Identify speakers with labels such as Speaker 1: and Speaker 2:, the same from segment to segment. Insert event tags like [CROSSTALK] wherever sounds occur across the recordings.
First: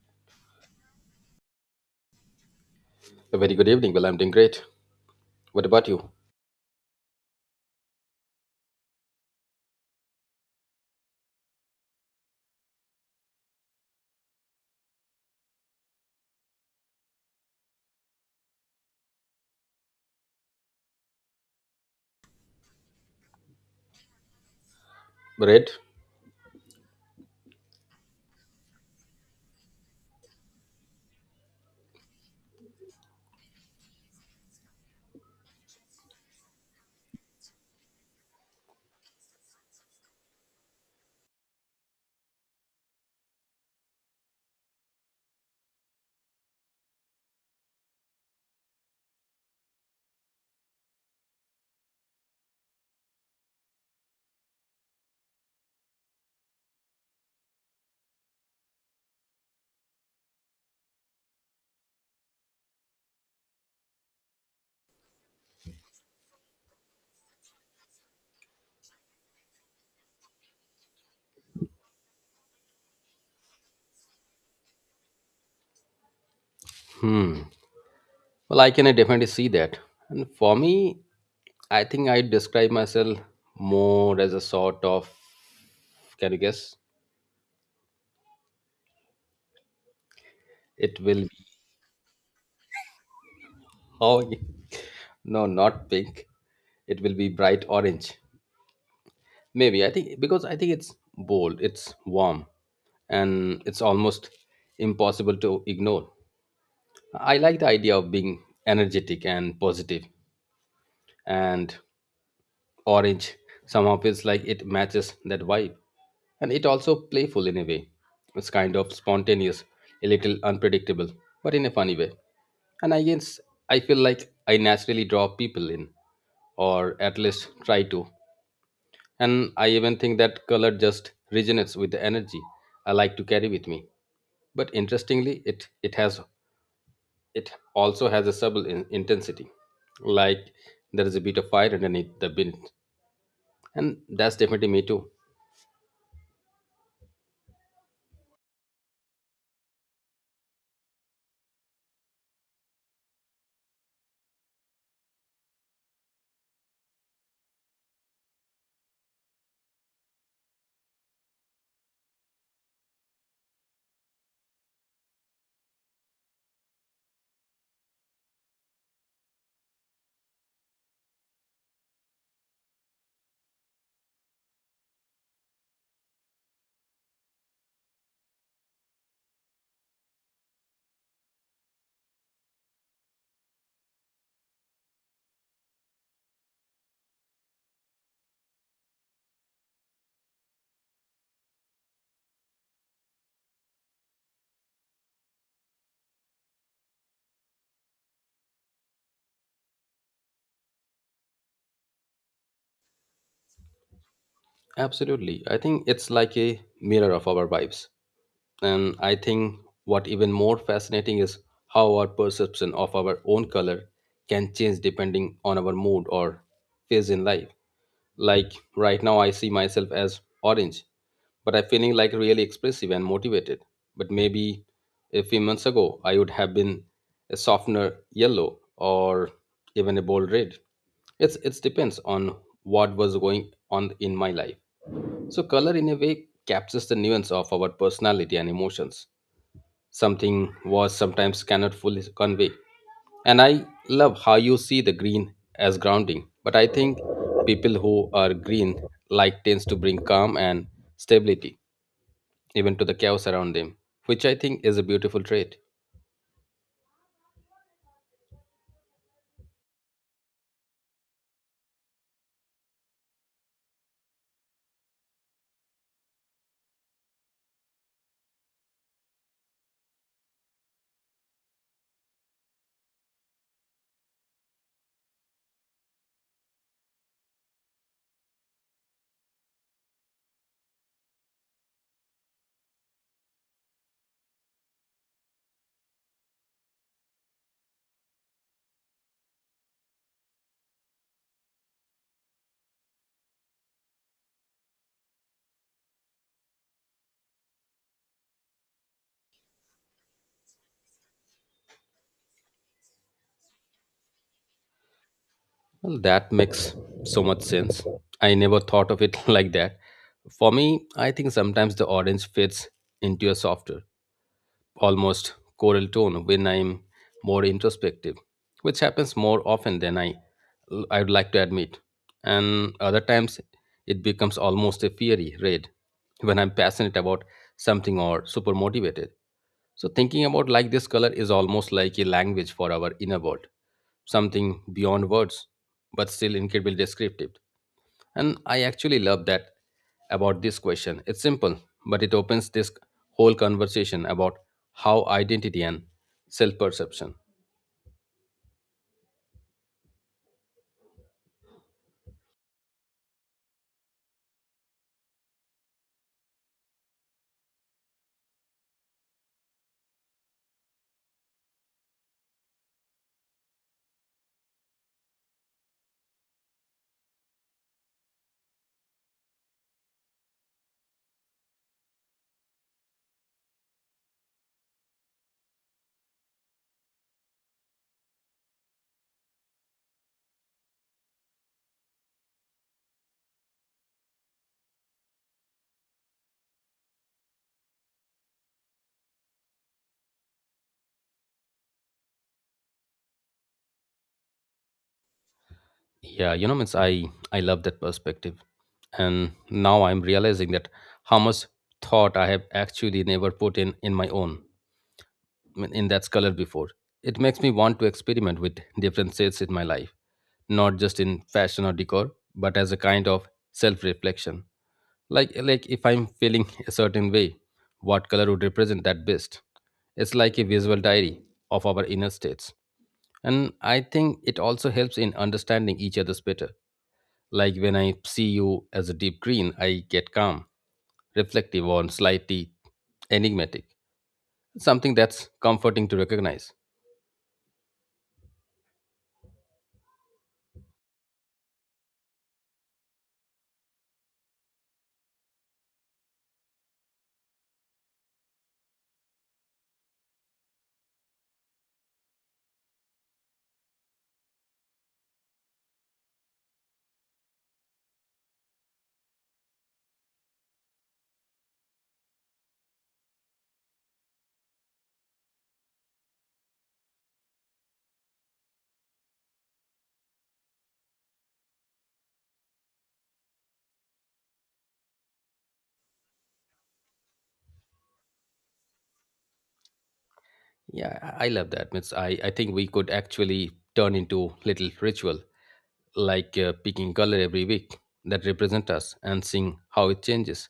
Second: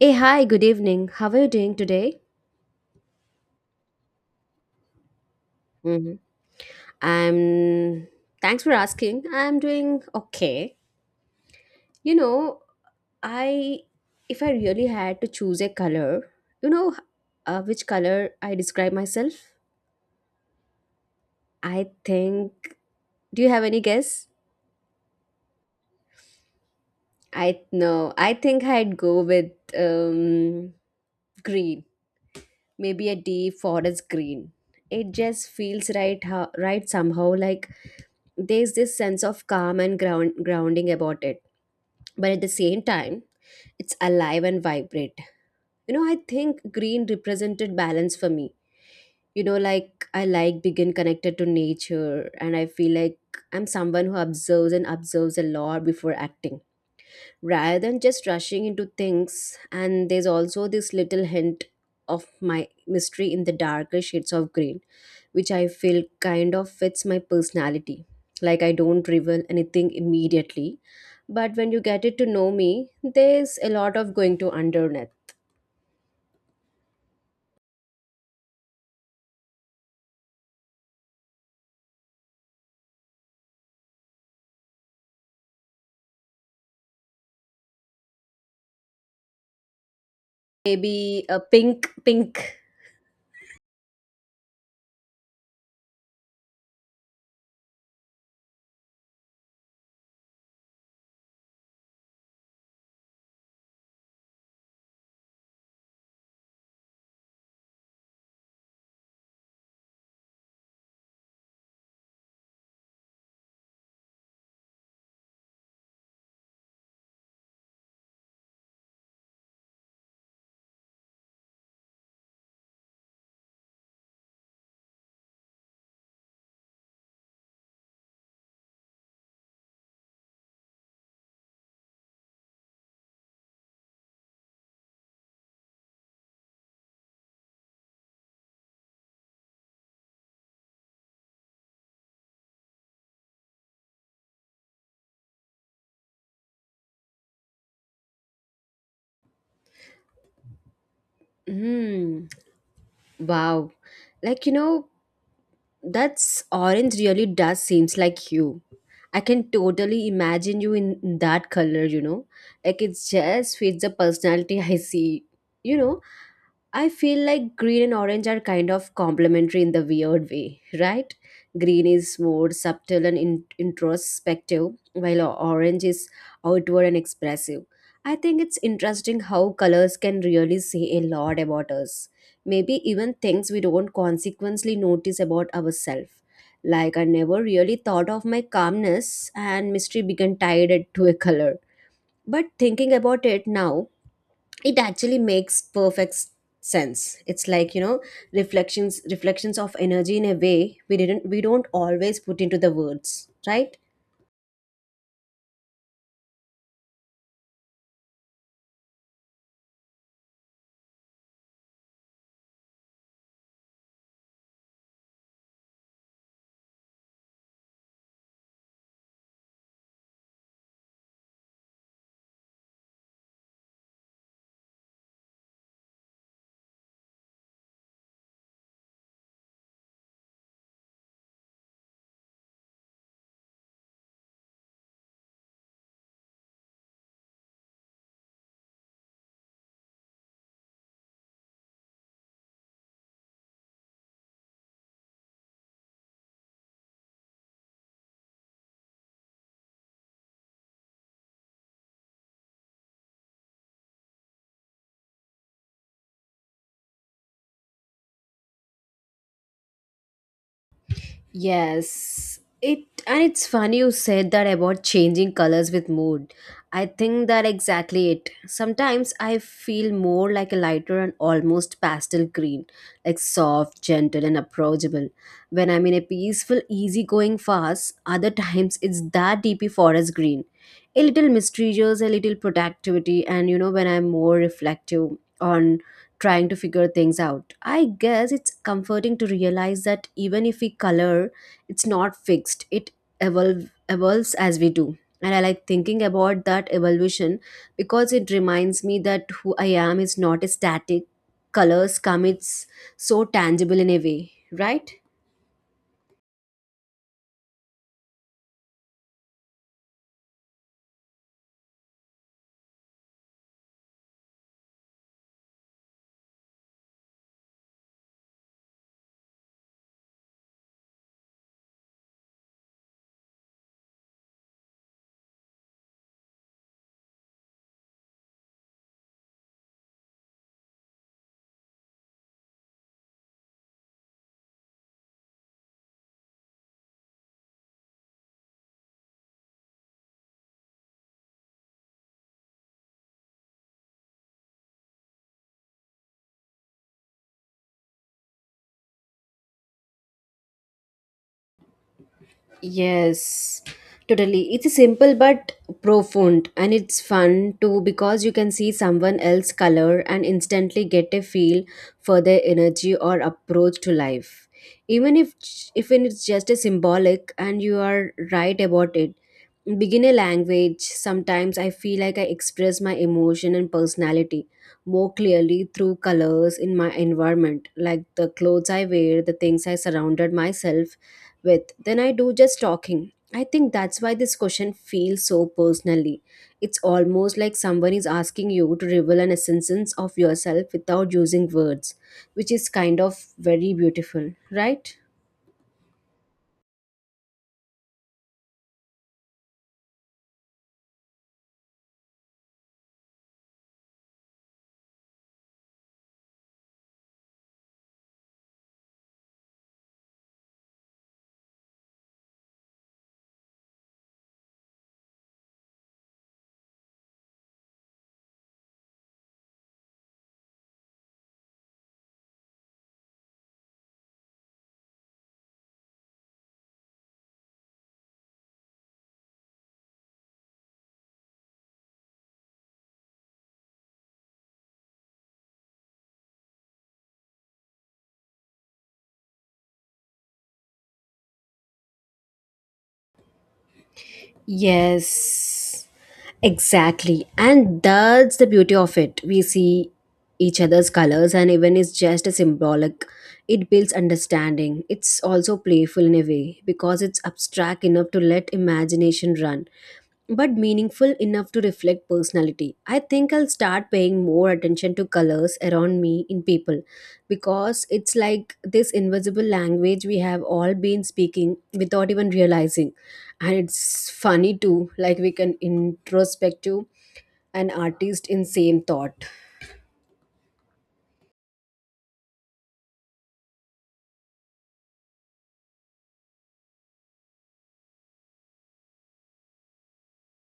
Speaker 1: Hey, hi, good evening. How are you doing today?
Speaker 2: A very good evening. Well, I'm doing great. What about you?
Speaker 1: Hmm. I'm. Thanks for asking. I'm doing okay. You know, I. If I really had to choose a color, you know, which color I describe myself? I think. Do you have any guess?
Speaker 2: Great.
Speaker 1: I no. I think I'd go with um, green. Maybe a deep forest green. It just feels right, right somehow. Like there's this sense of calm and grounding about it, but at the same time it's alive and vibrant. You know, I think green represented balance for me. You know, like I like begin connected to nature, and I feel like I'm someone who observes and observes a lot before acting rather than just rushing into things. And there's also this little hint of my mystery in the darker shades of green, which I feel kind of fits my personality. Like, I don't reveal anything immediately, but when you get it to know me, there's a lot of going to underneath.
Speaker 2: Hmm. Well, I can definitely see that. And for me, I think I describe myself more as a sort of. Can you guess? It
Speaker 1: Maybe
Speaker 2: will
Speaker 1: a
Speaker 2: be.
Speaker 1: pink pink.
Speaker 2: Oh, [LAUGHS] no, not pink. It will be bright orange. Maybe I think because I think it's bold. It's warm, and it's almost impossible to ignore. I like the idea of being energetic and positive, and orange somehow feels like it matches that vibe, and it also playful in a way. It's kind of spontaneous, a little unpredictable, but in a funny way. And I guess I feel like I naturally draw people in, or at least try to. And I even think that color just resonates with the energy I like to carry with me. But interestingly, it has, it also has a subtle intensity. Like, there is a bit of fire underneath the bin, and that's definitely me too.
Speaker 1: Hmm. Wow. Like, that's orange really does seems like you. I can totally imagine you in that color. Like it just fits the personality. [LAUGHS] I see. You know, I feel like green and orange are kind of complementary in the weird way, right? Green is more subtle and introspective, while orange is outward and expressive. I think it's interesting how colors can really say a lot about us, maybe even things we don't consequently notice about ourselves. Like, I never really thought of my calmness and mystery began tied it to a color. But thinking about it now, it actually makes perfect sense. It's like, reflections of energy in a way we don't always put into the words, right?
Speaker 2: Absolutely. I think it's like a mirror of our vibes. And I think what even more fascinating is how our perception of our own color can change depending on our mood or phase in life. Like right now I see myself as orange, but I'm feeling like really expressive and motivated. But maybe a few months ago I would have been a softener yellow or even a bold red. It depends on what was going on in my life, so color in a way captures the nuance of our personality and emotions, something words sometimes cannot fully convey. And I love how you see the green as grounding, but I think people who are green like tends to bring calm and stability even to the chaos around them, which I think is a beautiful trait.
Speaker 1: Yes, it's funny you said that about changing colors with mood. I think that exactly it. Sometimes I feel more like a lighter and almost pastel green, like soft, gentle, and approachable. When I'm in a peaceful, easygoing phase, other times it's that deepy forest green, a little mysterious, a little productivity, and when I'm more reflective on trying to figure things out. I guess it's comforting to realize that even if we color, it's not fixed. It evolves as we do. And I like thinking about that evolution because it reminds me that who I am is not static. Colors come, it's so tangible in a way, right?
Speaker 2: Well, that makes so much sense. I never thought of it [LAUGHS] like that. For me, I think sometimes the orange fits into a softer, almost choral tone when I'm more introspective, which happens more often than I would like to admit. And other times it becomes almost a fiery red when I'm passionate about something or super motivated. So thinking about like this, color is almost like a language for our inner world, something beyond words, but still incredibly descriptive. And I actually love that about this question. It's simple, but it opens this whole conversation about how identity and self-perception.
Speaker 1: Yes, totally. It's simple but profound, and it's fun too because you can see someone else's color and instantly get a feel for their energy or approach to life. Even if even it's just a symbolic, and you are right about it. Beginner language. Sometimes I feel like I express my emotion and personality more clearly through colors in my environment, like the clothes I wear, the things I surrounded myself with, than I do just talking. I think that's why this question feels so personally. It's almost like someone is asking you to reveal an essence of yourself without using words, which is kind of very beautiful, right?
Speaker 2: Yeah, you know, means I love that perspective, and now I'm realizing that how much thought I have actually never put in my own, I mean, in that color before. It makes me want to experiment with different shades in my life, not just in fashion or decor, but as a kind of self-reflection. Like, if I'm feeling a certain way, what color would represent that best? It's like a visual diary of our inner states. And I think it also helps in understanding each other's better. Like when I see you as a deep green, I get calm, reflective, or slightly enigmatic, something that's comforting to recognize.
Speaker 1: Yes, exactly. And that's the beauty of it. We see each other's colors, and even it's just a symbolic. It builds understanding. It's also playful in a way because it's abstract enough to let imagination run, but meaningful enough to reflect personality. I think I'll start paying more attention to colors around me in people because it's like this invisible language we have all been speaking without even realizing. And it's funny too, like we can introspect to an artist in same thought.
Speaker 2: Yeah, I love that. Means I think we could actually turn into little ritual, like picking color every week that represent us and seeing how it changes.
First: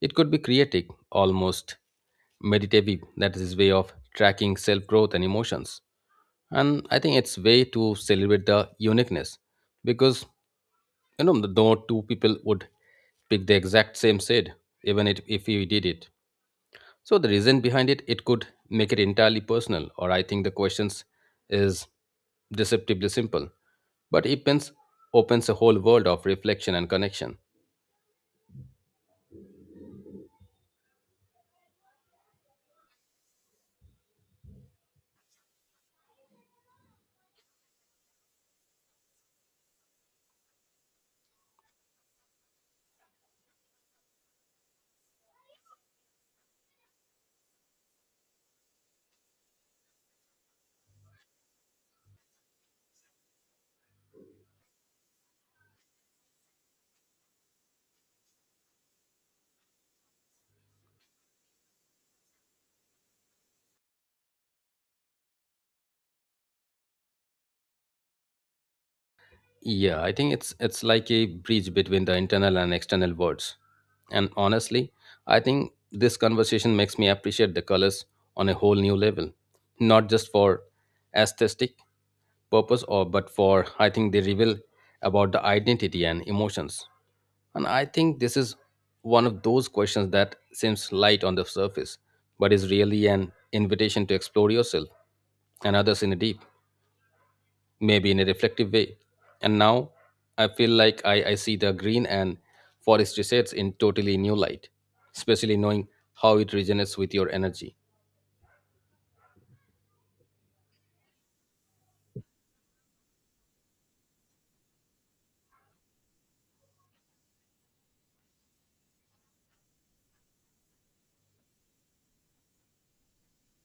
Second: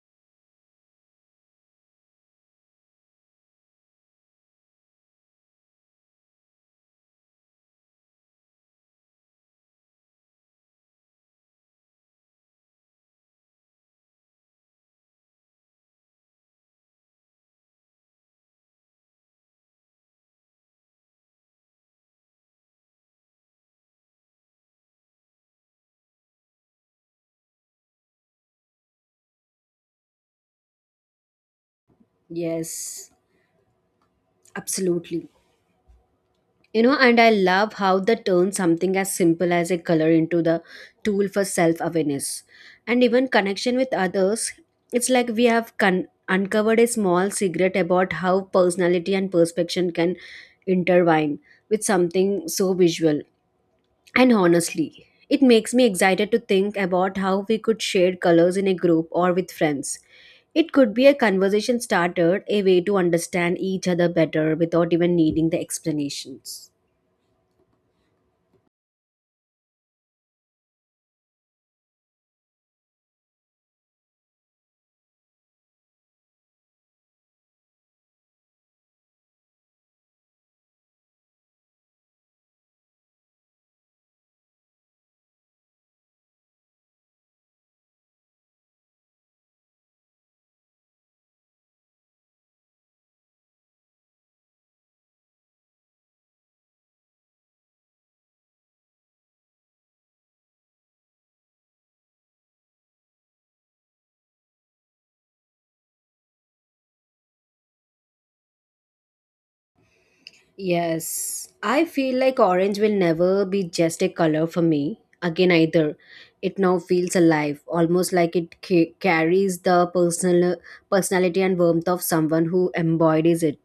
Speaker 2: It could be creative, almost meditative, that is his way of tracking self growth and emotions. And I think it's way to celebrate the uniqueness, because you know the no two people would pick the exact same shade, even it, if we did it. So the reason behind it, it could make it entirely personal. Or I think the questions is deceptively simple. But it pens opens a whole world of reflection and connection.
Speaker 1: Yes, absolutely. And I love how they turn something as simple as a color into the tool for self awareness and even connection with others. It's like we have uncovered a small secret about how personality and perception can intertwine with something so visual. And honestly, it makes me excited to think about how we could share colors in a group or with friends. It could be a conversation starter, a way to understand each other better without even needing the explanations.
Speaker 2: Yeah, I think it's like a bridge between the internal and external worlds. And honestly, I think this conversation makes me appreciate the colors on a whole new level, not just for aesthetic purpose, or but for I think they reveal about the identity and emotions. And I think this is one of those questions that seems light on the surface, but is really an invitation to explore yourself and others in a deep, maybe in a reflective way. And now I feel like I see the green and forestry shades in totally new light, especially knowing how it resonates with your energy.
Speaker 1: Yes, I feel like orange will never be just a color for me again either. It now feels alive, almost like it carries the personality and warmth of someone who embodies it.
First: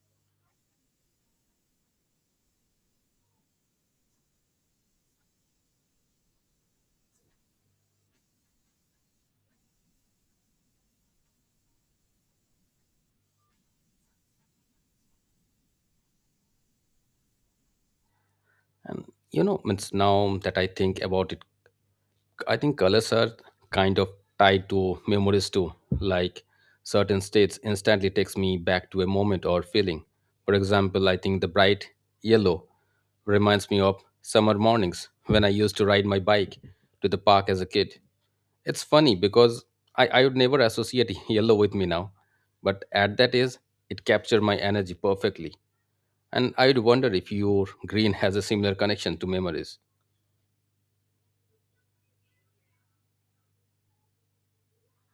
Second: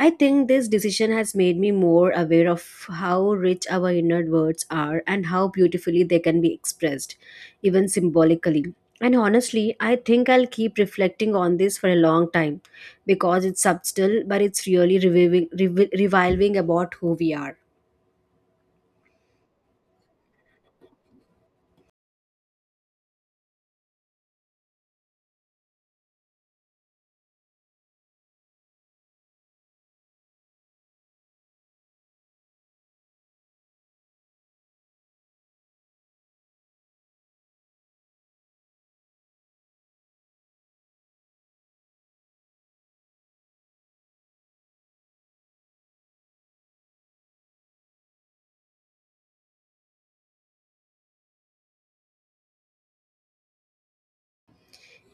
Speaker 1: I think this decision has made me more aware of how rich our inner words are and how beautifully they can be expressed, even symbolically. And honestly, I think I'll keep reflecting on this for a long time because it's subtle, but it's really reviving about who we are.
Speaker 2: And you know, means now that I think about it, I think colors are kind of tied to memories too. Like certain states instantly takes me back to a moment or feeling. For example, I think the bright yellow reminds me of summer mornings when I used to ride my bike to the park as a kid. It's funny because I would never associate [LAUGHS] yellow with me now, but at that age, it captured my energy perfectly. And I would wonder if your green has a similar connection to memories.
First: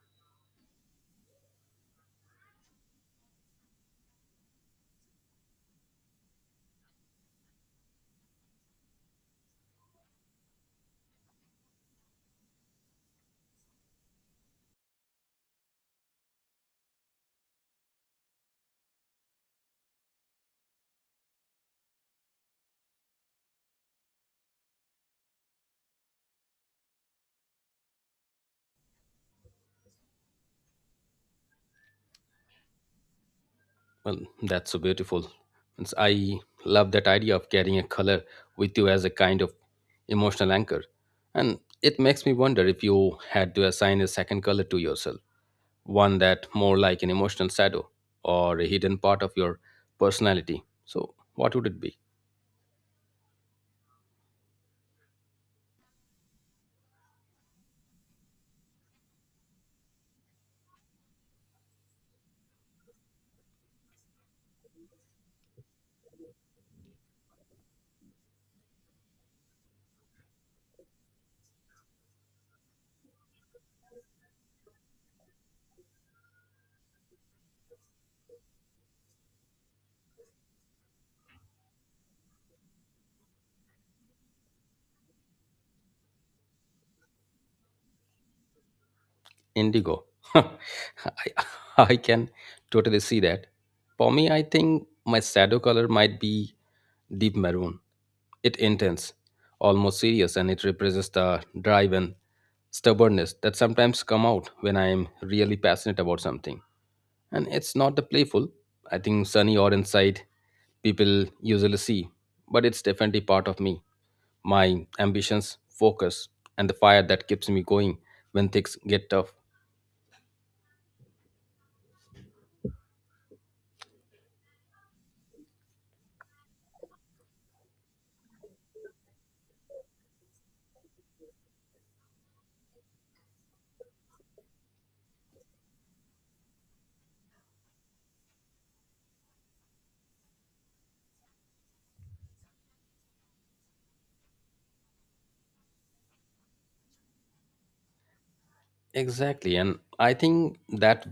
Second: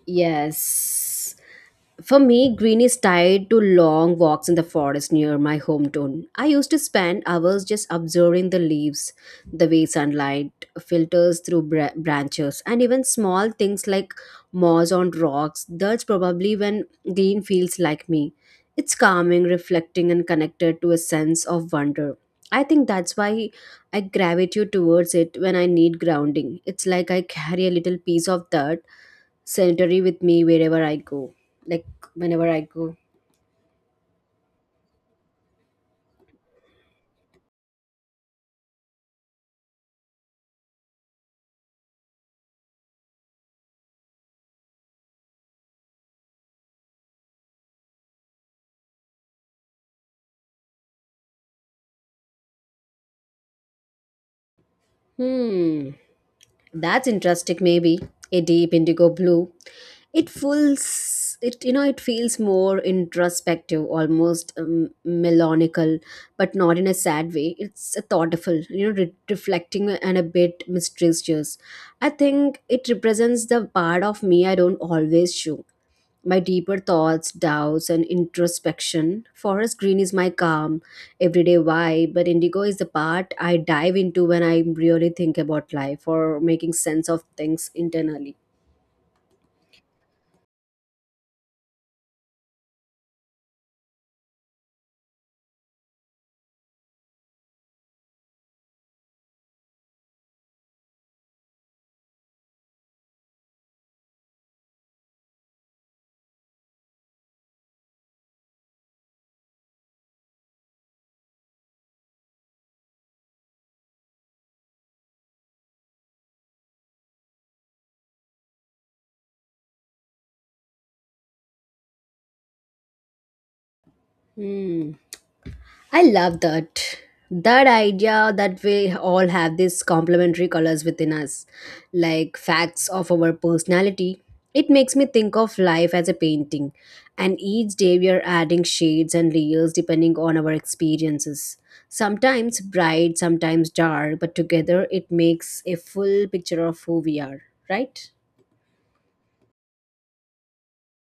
Speaker 1: Yes. For me, green is tied to long walks in the forest near my hometown. I used to spend hours just observing the leaves, the way sunlight filters through branches, and even small things like moss on rocks. That's probably when green feels like me. It's calming, reflecting, and connected to a sense of wonder. I think that's why I gravitate towards it when I need grounding. It's like I carry a little piece of that sanitary with me wherever I go. Like whenever I go.
Speaker 2: Well, that's so beautiful. Means I love that idea of carrying a color with you as a kind of emotional anchor. And it makes me wonder if you had to assign a second color to yourself, one that more like an emotional shadow or a hidden part of your personality. So, what would it be?
Speaker 1: Hmm. That's interesting maybe. A deep indigo blue. It feels it you know it feels more introspective, almost melodical, but not in a sad way. It's a thoughtful, reflecting and a bit mysterious. I think it represents the part of me I don't always show, my deeper thoughts, doubts, and introspection. Forest green is my calm, everyday vibe, but indigo is the part I dive into when I really think about life or making sense of things internally.
Speaker 2: Indigo. [LAUGHS] I, I can totally see that. For me, I think my shadow color might be deep maroon. It intense, almost serious, and it represents the drive and stubbornness that sometimes come out when I am really passionate about something. And it's not the playful, I think sunny orange side people usually see, but it's definitely part of me. My ambitions, focus, and the fire that keeps me going when things get tough.
Speaker 1: Hmm. I love that. That idea that we all have these complementary colors within us, like facts of our personality. It makes me think of life as a painting, and each day we are adding shades and layers depending on our experiences. Sometimes bright, sometimes dark, but together it makes a full picture of who we are, right?
Speaker 2: Exactly, and I think that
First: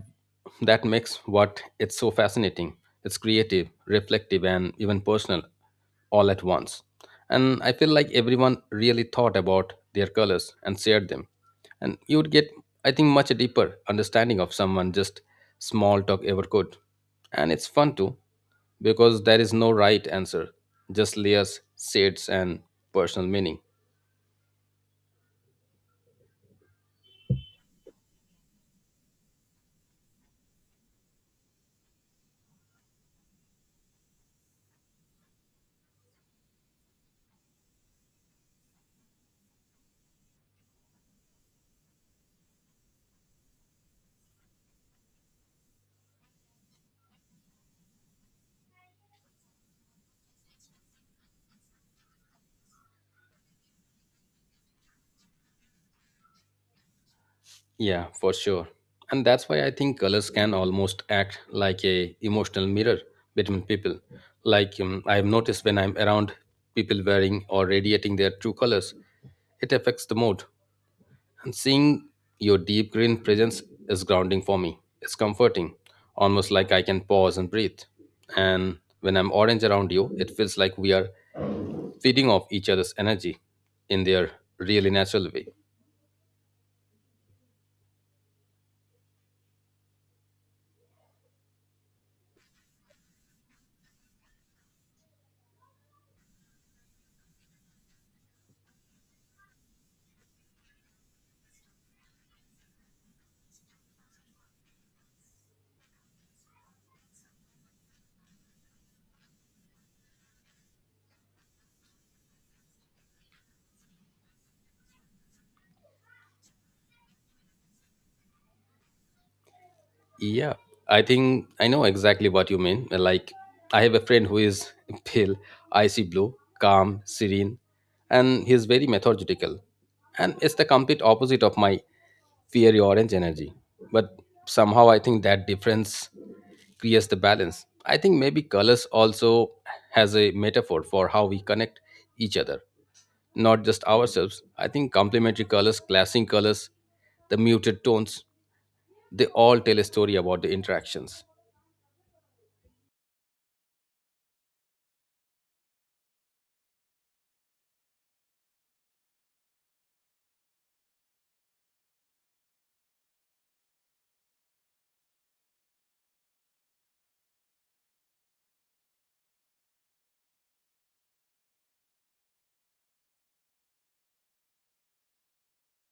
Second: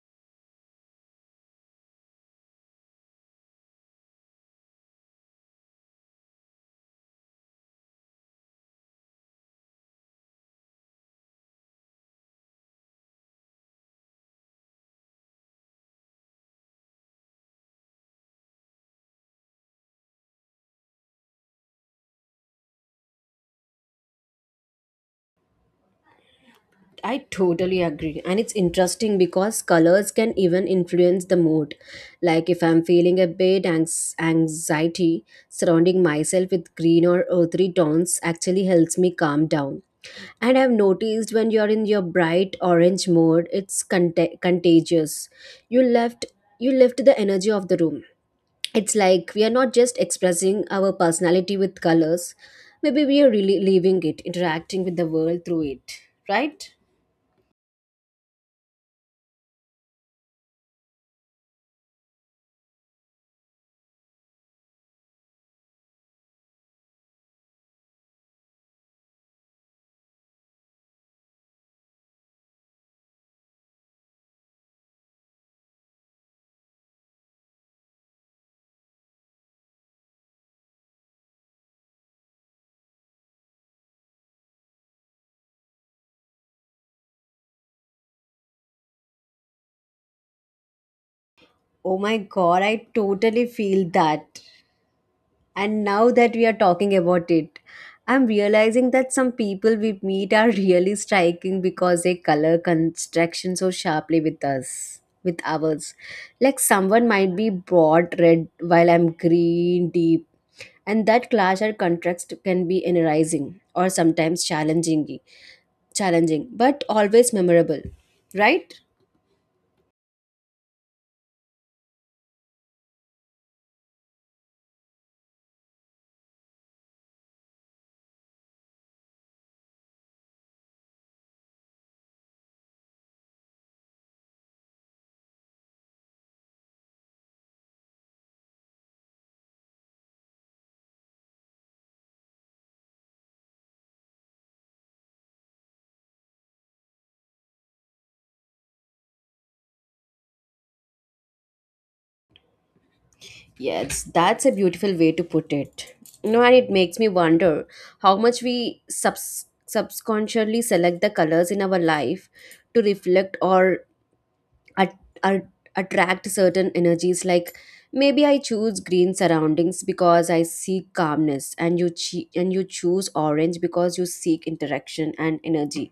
Speaker 2: makes what it's so fascinating. It's creative, reflective, and even personal, all at once. And I feel like everyone really thought about their colors and shared them, and you would get, I think, much deeper understanding of someone just small talk ever could. And it's fun too, because there is no right answer, just layers, shades, and personal meaning.
Speaker 1: I totally agree. And it's interesting because colors can even influence the mood. Like if I'm feeling a bit anxiety, surrounding myself with green or earthy tones actually helps me calm down. And I've noticed when you're in your bright orange mode, it's contagious. You left you lift the energy of the room. It's like we are not just expressing our personality with colors. Maybe we are really leaving it, interacting with the world through it, right?
Speaker 2: Yeah, for sure. And that's why I think colors can almost act like a emotional mirror between people. Like, I've noticed when I'm around people wearing or radiating their true colors, it affects the mood. And seeing your deep green presence is grounding for me. It's comforting, almost like I can pause and breathe. And when I'm orange around you, it feels like we are feeding off each other's energy in their really natural way.
Speaker 1: Oh my god, I totally feel that. And now that we are talking about it, I'm realizing that some people we meet are [LAUGHS] really striking because they color construction so sharply with us, with ours. Like someone might be broad red while I'm green deep, and that clash or contrast can be energizing or sometimes challenging, but always memorable, right?
Speaker 2: Yeah, I think I know exactly what you mean. Like, I have a friend who is [LAUGHS] pale, icy blue, calm, serene, and he's very methodical. And it's the complete opposite of my fiery orange energy. But somehow I think that difference creates the balance. I think maybe colors also has a metaphor for how we connect each other, not just ourselves. I think complementary colors, clashing colors, the muted tones, they all tell a story about the interactions.
Speaker 1: Yes, that's a beautiful way to put it. And it makes me wonder how much we subconsciously select the colors in our life to reflect or at, at, attract certain energies. Like maybe I choose green surroundings because I seek calmness, and and you choose orange because you seek interaction and energy.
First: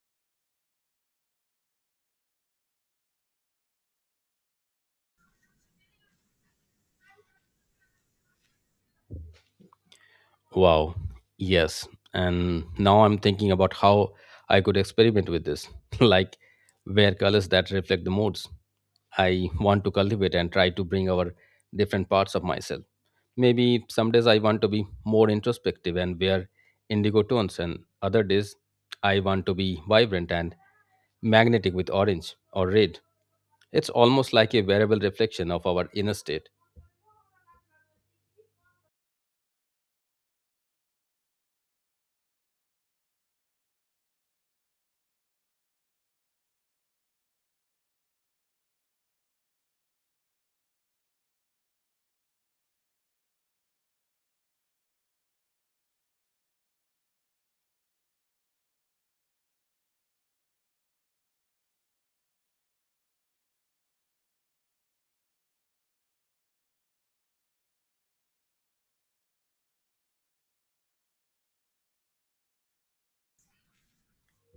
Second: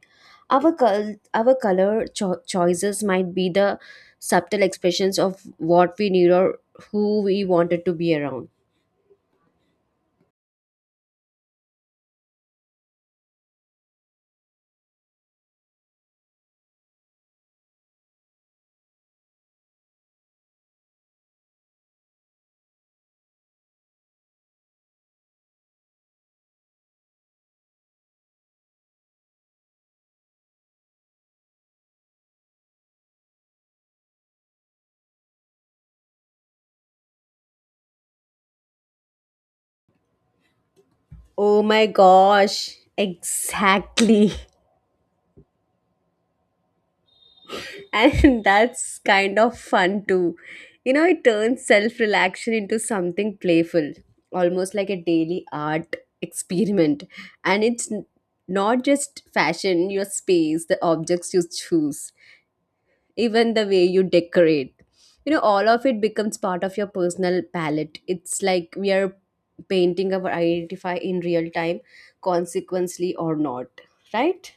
Speaker 1: Our our color choices might be the subtle expressions of what we need or who we wanted to be around.
Speaker 2: Wow. Yes. And now I'm thinking about how I could experiment with this, [LAUGHS] like wear colors that reflect the moods I want to cultivate and try to bring our different parts of myself. Maybe some days I want to be more introspective and wear indigo tones, and other days I want to be vibrant and magnetic with orange or red. It's almost like a variable reflection of our inner state.
Speaker 1: Oh my gosh, exactly. [LAUGHS] And [LAUGHS] that's kind of fun too. You know, it turns self relaxation into something playful, almost like a daily art experiment. And it's not just fashion, your space, the objects you choose, even the way you decorate. You know, all of it becomes part of your personal palette. It's like we are painting our identify in real time, consequently or not, right?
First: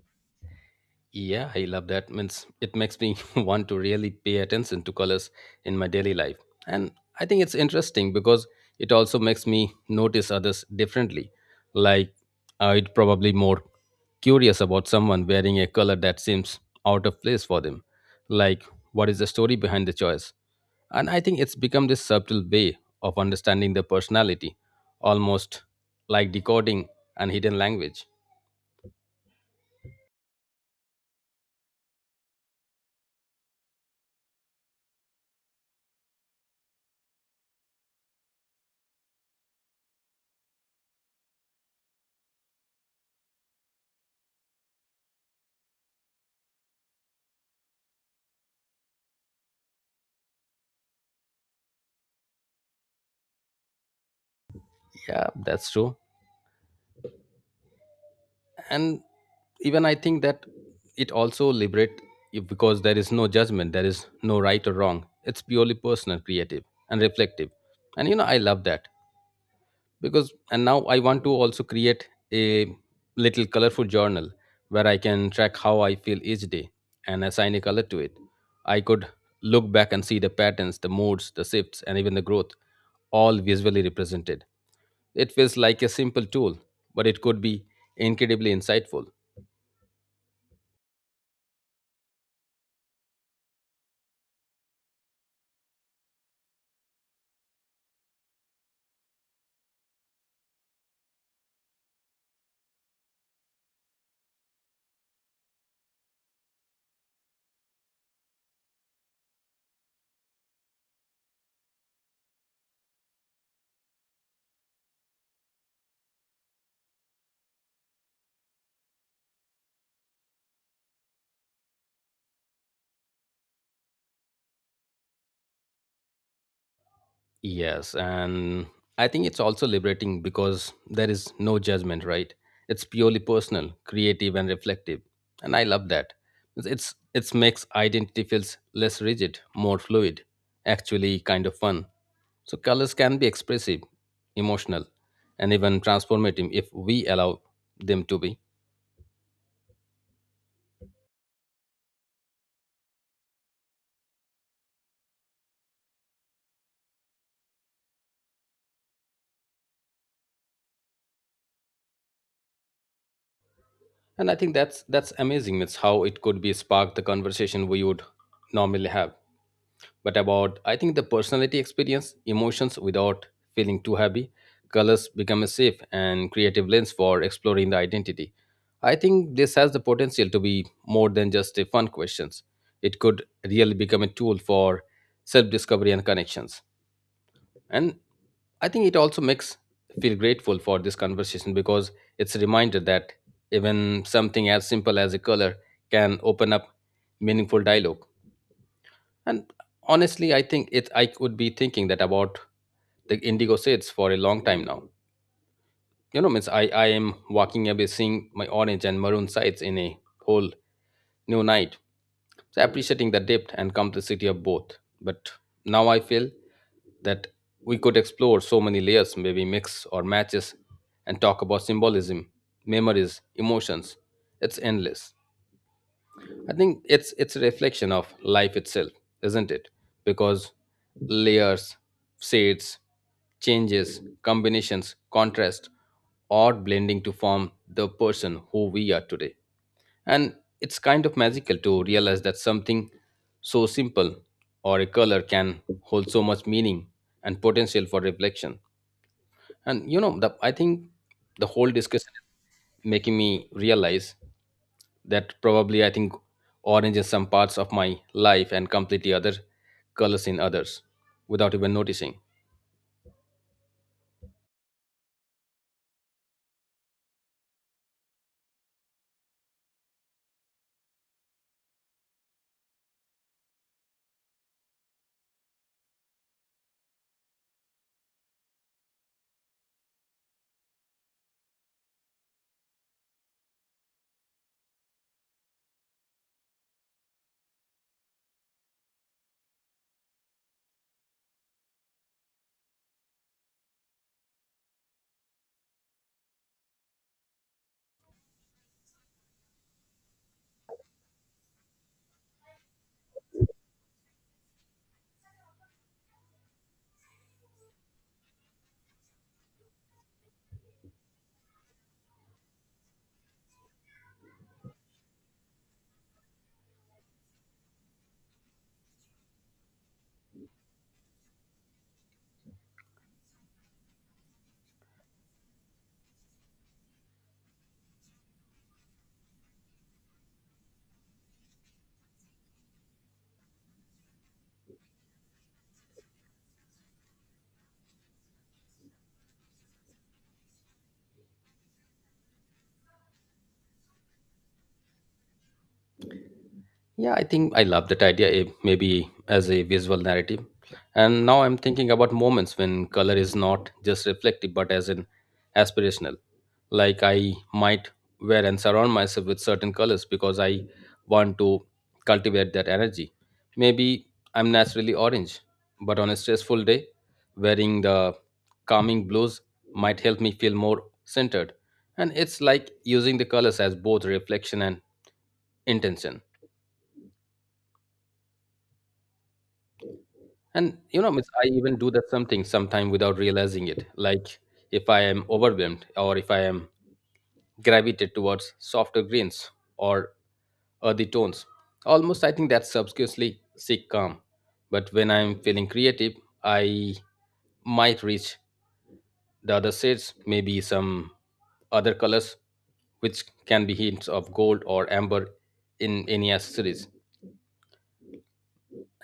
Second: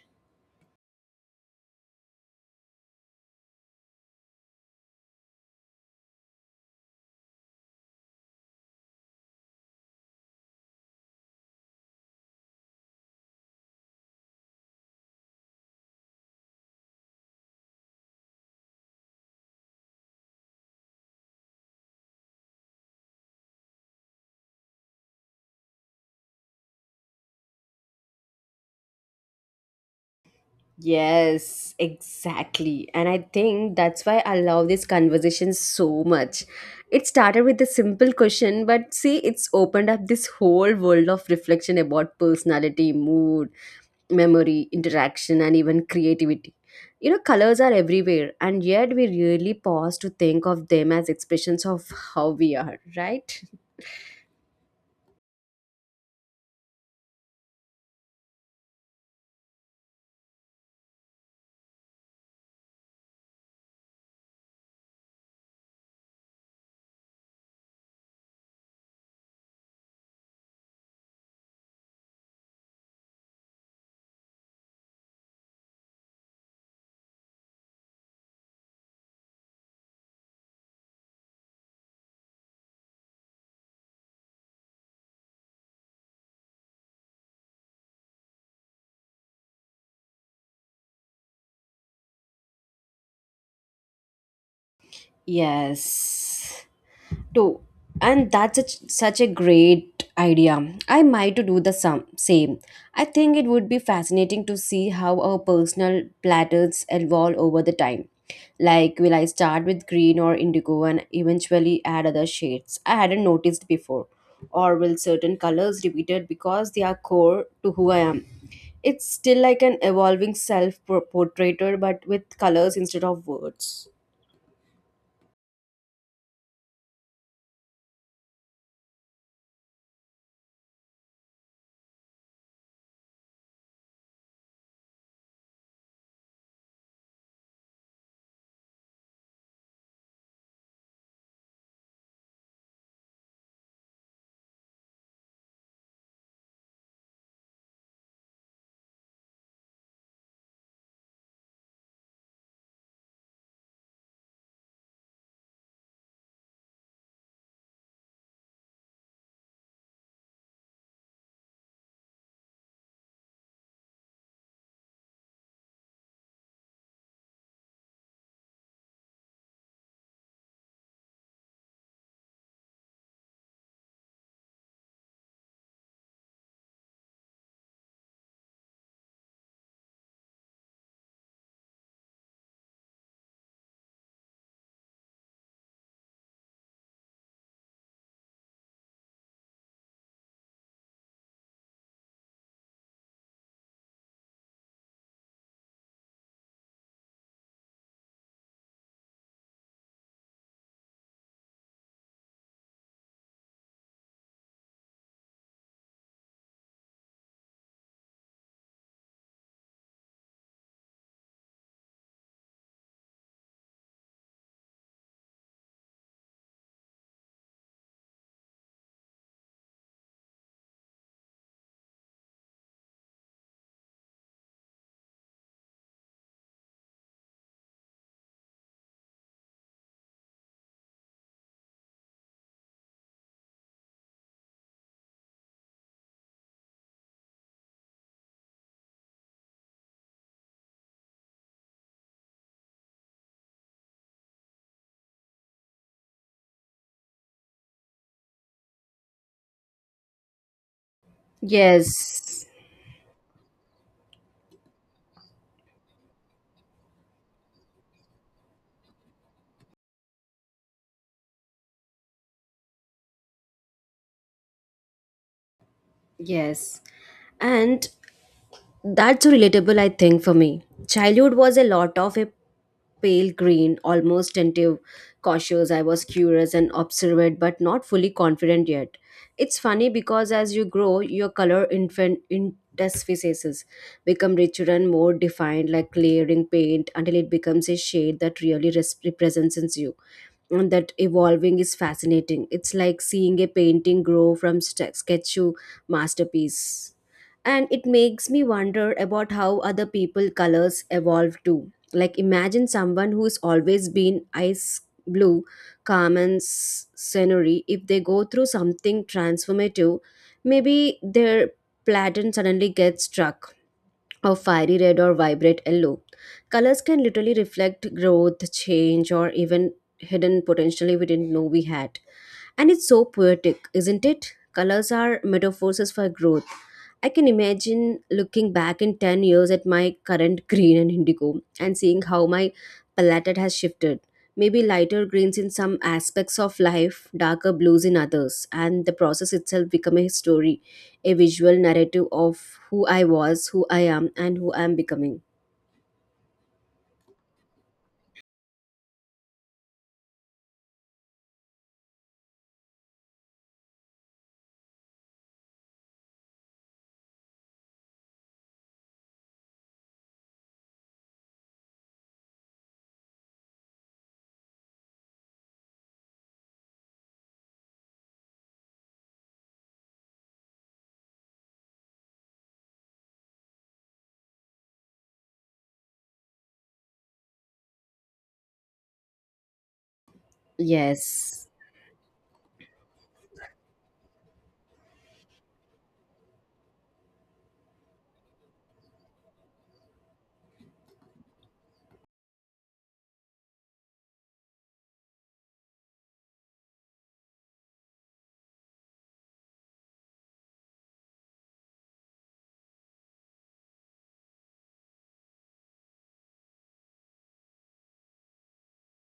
Speaker 2: Yeah, I love that. Means it makes me [LAUGHS] want to really pay attention to colors in my daily life. And I think it's interesting because it also makes me notice others differently. Like I'd probably more curious about someone wearing a color that seems out of place for them. Like what is the story behind the choice? And I think it's become this subtle way of understanding the personality, almost like decoding an hidden language.
Speaker 1: Yes, exactly. And I think that's why I love this conversation so much. It started with a simple question, but see, it's opened up this whole world of reflection about personality, mood, memory, interaction, and even creativity. You know, colors are everywhere, and yet we really pause to think of them as expressions of how we are, right?
Speaker 2: Yeah, that's true. And even I think that it also liberate you, because there is no judgment, there is no right or wrong. It's purely personal, creative, and reflective. And you know, I love that. Because and now I want to also create a little colorful journal where I can track how I feel each day and assign a color to it. I could look back and see the patterns, the moods, the shifts, and even the growth, all visually represented. It feels like a simple tool, but it could be incredibly insightful.
Speaker 1: Yes, too, and that's such a great idea. I might do the same. I think it would be fascinating to see how our personal platters evolve over the time. Like, will I start with green or indigo and eventually add other shades I hadn't noticed before, or will certain colors repeated because they are core to who I am? It's still like an evolving self portrait, but with colors instead of words.
Speaker 2: Yes, and I think it's also liberating because there is no judgment, right? It's purely personal, creative, and reflective, and I love that. It's makes identity feels less rigid, more fluid, actually kind of fun. So colors can be expressive, emotional, and even transformative if we allow them to be. And I think that's amazing. It's how it could be spark the conversation we would normally have. But about, I think the personality experience emotions without feeling too heavy. Colors become a safe and creative lens for exploring the identity. I think this has the potential to be more than just a fun questions. It could really become a tool for self discovery and connections. And I think it also makes feel grateful for this conversation because it's a reminder that even something as simple as a color can open up meaningful dialogue. And honestly, I think it I could be thinking that about the indigo shades for a long time now. You know, means I am walking away seeing my orange and maroon sides in a whole new night. So appreciating the depth and complexity of both. But now I feel that we could explore so many layers, maybe mix or matches, and talk about symbolism, memories, emotions. It's endless. I think it's a reflection of life itself, isn't it? Because layers, shades, changes, combinations, contrast, or blending to form the person who we are today. And it's kind of magical to realize that something so simple or a color can hold so much meaning and potential for reflection. And you know, I think the whole discussion
Speaker 1: Yes,
Speaker 2: is making me realize that probably I think orange in some parts of my life and completely other colors in others without even noticing.
Speaker 1: yes. And that's so relatable, I think, for me. Childhood was a lot of a pale green, almost tentative, cautious. I was curious and observant, but not fully confident yet. It's funny because as you grow, your color infant interstices become richer and more defined, like layering paint, until it becomes a shade that really represents you, and that evolving is fascinating. It's like seeing a painting grow from sketch to masterpiece. And it makes me wonder about how other people colors evolve too. Like imagine someone who's always been ice blue, calm and scenery. If they go through something transformative, maybe their pattern suddenly gets struck of fiery red or vibrant yellow. Colors can literally reflect growth, change, or even hidden potentially we didn't know we had. And it's so poetic, isn't it? Colors are metaphors for growth. I can imagine looking back in 10 years at my current [LAUGHS] green and indigo and seeing how my palette has shifted. Maybe lighter greens in some aspects of life, darker blues in others, and the process itself become a story, a visual narrative of who I was, who I am, and who I am becoming.
Speaker 2: Yeah, I think I love that idea, maybe as a visual narrative. And now I'm thinking about moments when color is not just reflective but as an aspirational. Like I might wear and surround myself with certain colors because I want to cultivate that energy. Maybe I'm naturally orange, but on a stressful day, wearing the calming blues might help me feel more centered. And it's like using the colors as both reflection and intention. And you know, miss, I
Speaker 1: Yes,
Speaker 2: even do that something sometime without realizing it. Like if I am overwhelmed or if I am gravitated towards softer greens or earthy tones. Almost I think that's subconsciously seek calm. But when I'm feeling creative, I might reach the other shades, maybe some other colors, which can be hints of gold or amber in any accessories.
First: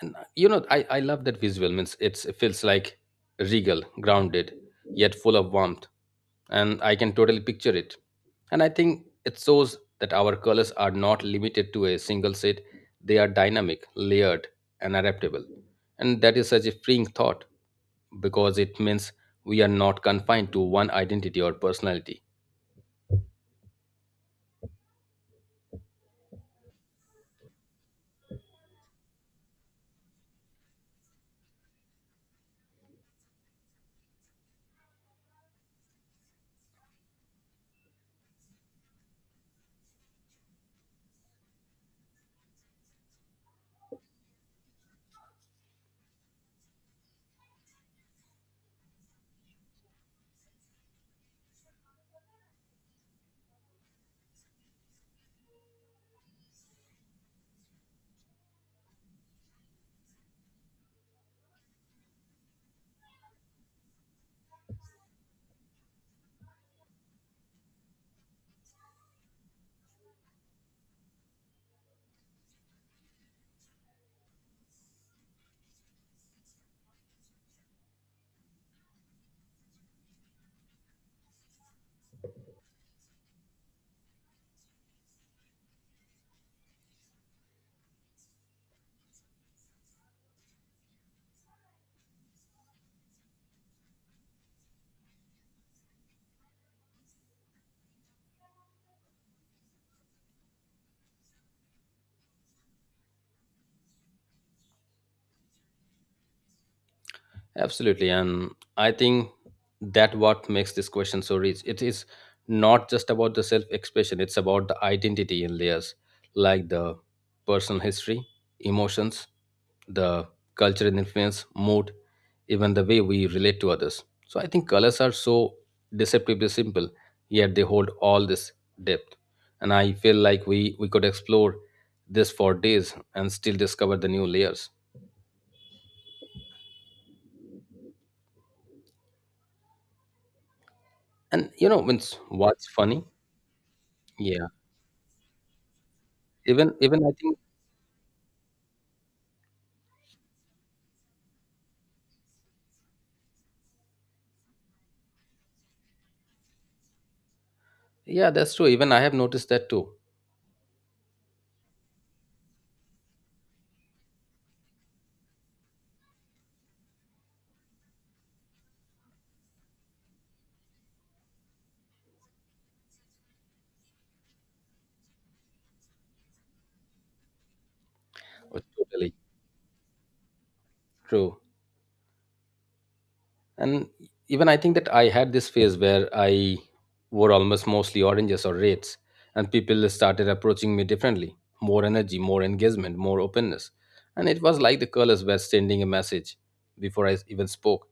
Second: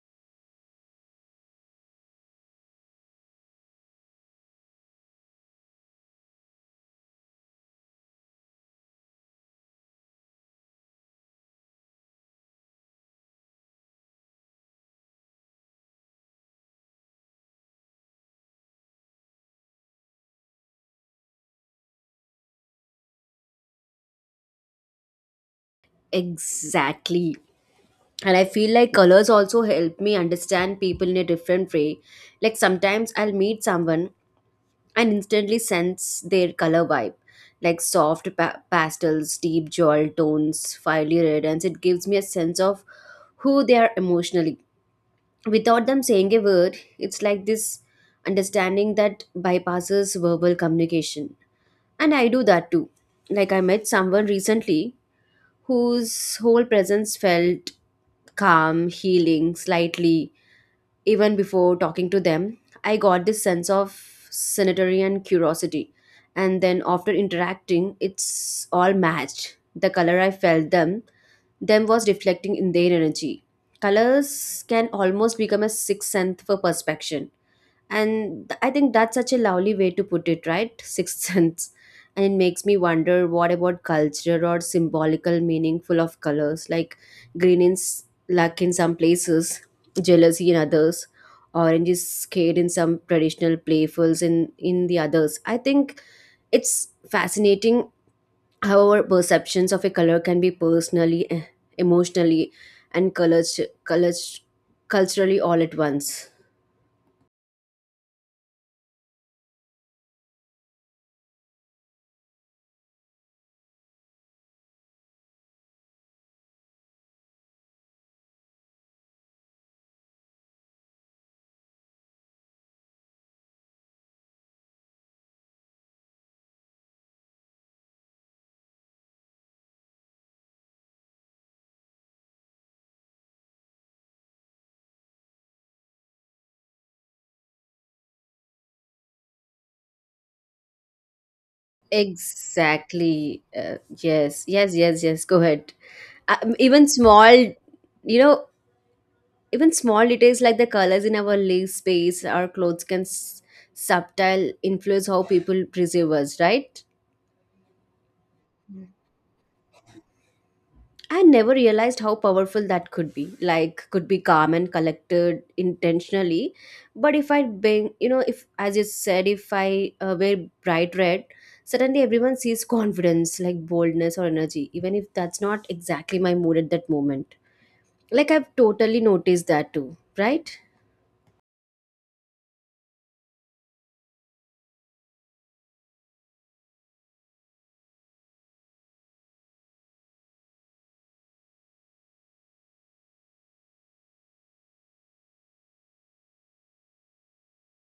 Speaker 2: And you know, I love that visual means it's it feels like regal grounded yet full of warmth, and I can totally picture it. And I think it shows that our colors are not limited to a single set. They are dynamic, layered, and adaptable. And that is such a freeing thought because it means we are not confined to one identity or personality.
Speaker 1: exactly. And I feel like colors also help me understand people in a different way. Like sometimes I'll meet someone and instantly sense their color vibe, like soft pastels, deep jewel tones, fiery red, and it gives me a sense of who they are emotionally without them saying a word. It's like this understanding that bypasses verbal communication. And I do that too. Like I met someone recently whose whole presence felt calm, healing, slightly, even before talking to them, I got this sense of sanitary and curiosity. And then after interacting, it's all matched. The color I felt them was reflecting in their energy. Colors can almost become a sixth sense for perception. And I think that's such a lovely way to put it, right? [LAUGHS] Sixth sense. And it makes me wonder what about culture or symbolical meaningful of colors, like green is luck in some places, jealousy in others, orange is scared in some traditional playfuls in the others. I think it's fascinating how our perceptions of a color can be personally, emotionally, and colors culturally all at once.
Speaker 2: Absolutely, and I think that what makes this question so rich. It is not just about the self-expression; it's about the identity in layers, like the personal history, emotions, the culture and influence, mood, even the way we relate to others. So I think colors are so deceptively simple, yet they hold all this depth. And I feel like we could explore this for days and still discover the new layers. And you know, means what's funny?
Speaker 1: Exactly. Yes,
Speaker 2: Yeah.
Speaker 1: yes, yes, yes. Go ahead.
Speaker 2: Even
Speaker 1: Even
Speaker 2: even I
Speaker 1: small,
Speaker 2: think
Speaker 1: you know, even small details like the colors in our living space, our clothes can subtle influence how people perceive us, right?
Speaker 2: yeah, that's true. Even I have noticed that too.
Speaker 1: I never realized how powerful that could be. Like, could be calm and collected intentionally. But if I being, you know, if as you said, if I wear bright red, suddenly everyone sees [LAUGHS] confidence, like boldness or energy, even if that's not exactly my mood at that moment. Like, I've
Speaker 2: Oh,
Speaker 1: totally
Speaker 2: totally
Speaker 1: noticed that too, right?
Speaker 2: true. And even I think that I had this phase where I wore almost mostly oranges or reds, and people started approaching me differently. More energy, more engagement, more openness. And it was like the colors were sending a message before I even spoke.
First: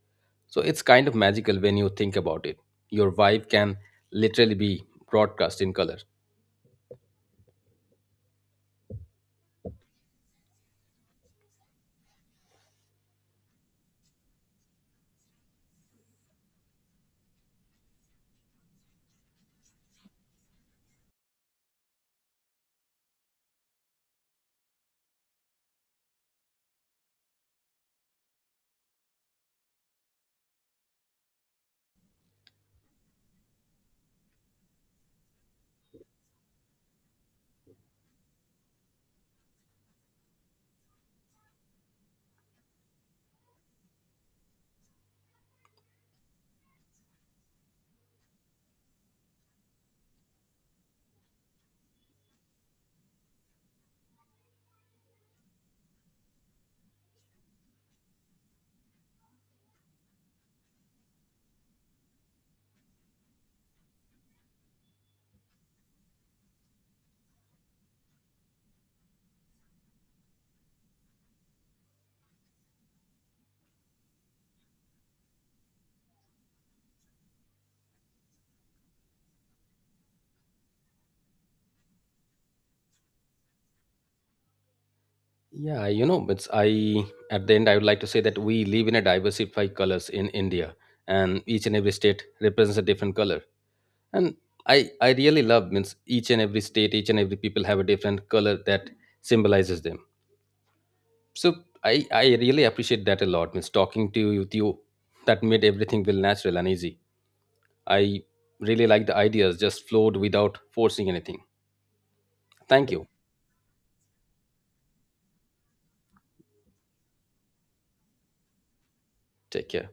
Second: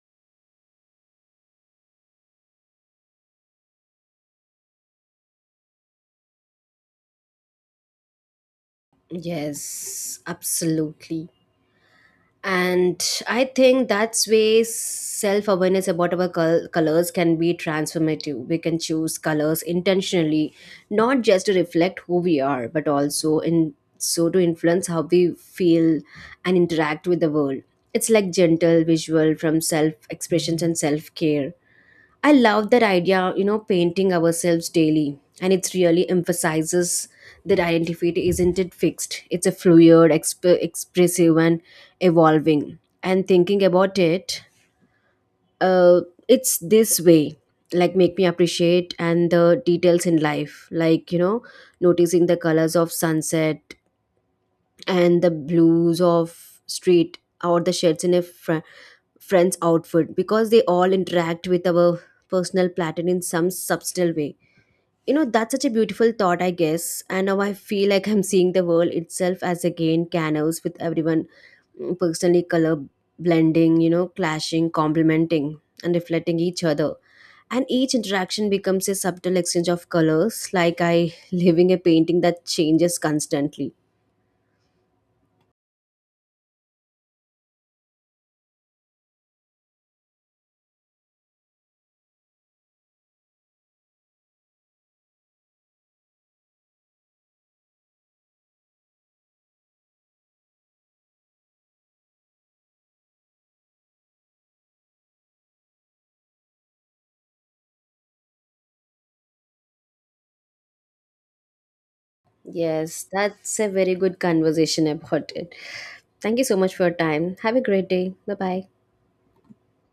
Speaker 2: So it's kind of magical when you think about it. Your vibe can literally be broadcast in color.
Speaker 1: Yes, absolutely. And I think that's way self-awareness about our colors can be transformative. We can choose colors intentionally, not just to reflect who we are but also in so to influence how we feel and interact with the world. It's like gentle visual from self expressions and self care. I love that idea, you know, painting ourselves daily. And it really emphasizes that identity isn't it fixed. It's a fluid, expressive, and evolving. And thinking about it, uh, it's this way like make me appreciate and the details in life, like you know, noticing the colors of sunset and the blues of street or the shirts in a friend's outfit because they all interact with our personal pattern in some subtle way. You know, that's such a beautiful thought, I guess, and now I feel like I'm seeing the world itself as again canals with everyone, mm, personally color blending, you know, clashing, complementing, and reflecting each other. And each interaction becomes a subtle exchange of colors, like I [LAUGHS] living a painting that changes constantly.
Speaker 2: Yeah, you know, it's I at the end I would like to say that we live in a diversified colors in India, and each and every state represents a different color. And I really love means each and every state, each and every people have a different color that symbolizes them. So I really appreciate that a lot. Means talking to you, with you that made everything feel natural and easy. I really like the ideas just flowed without forcing anything. Thank
Speaker 1: Yes,
Speaker 2: you.
Speaker 1: that's a very good conversation about it. Thank you so much for your time. Have a great day. Bye bye.
Speaker 2: Take care.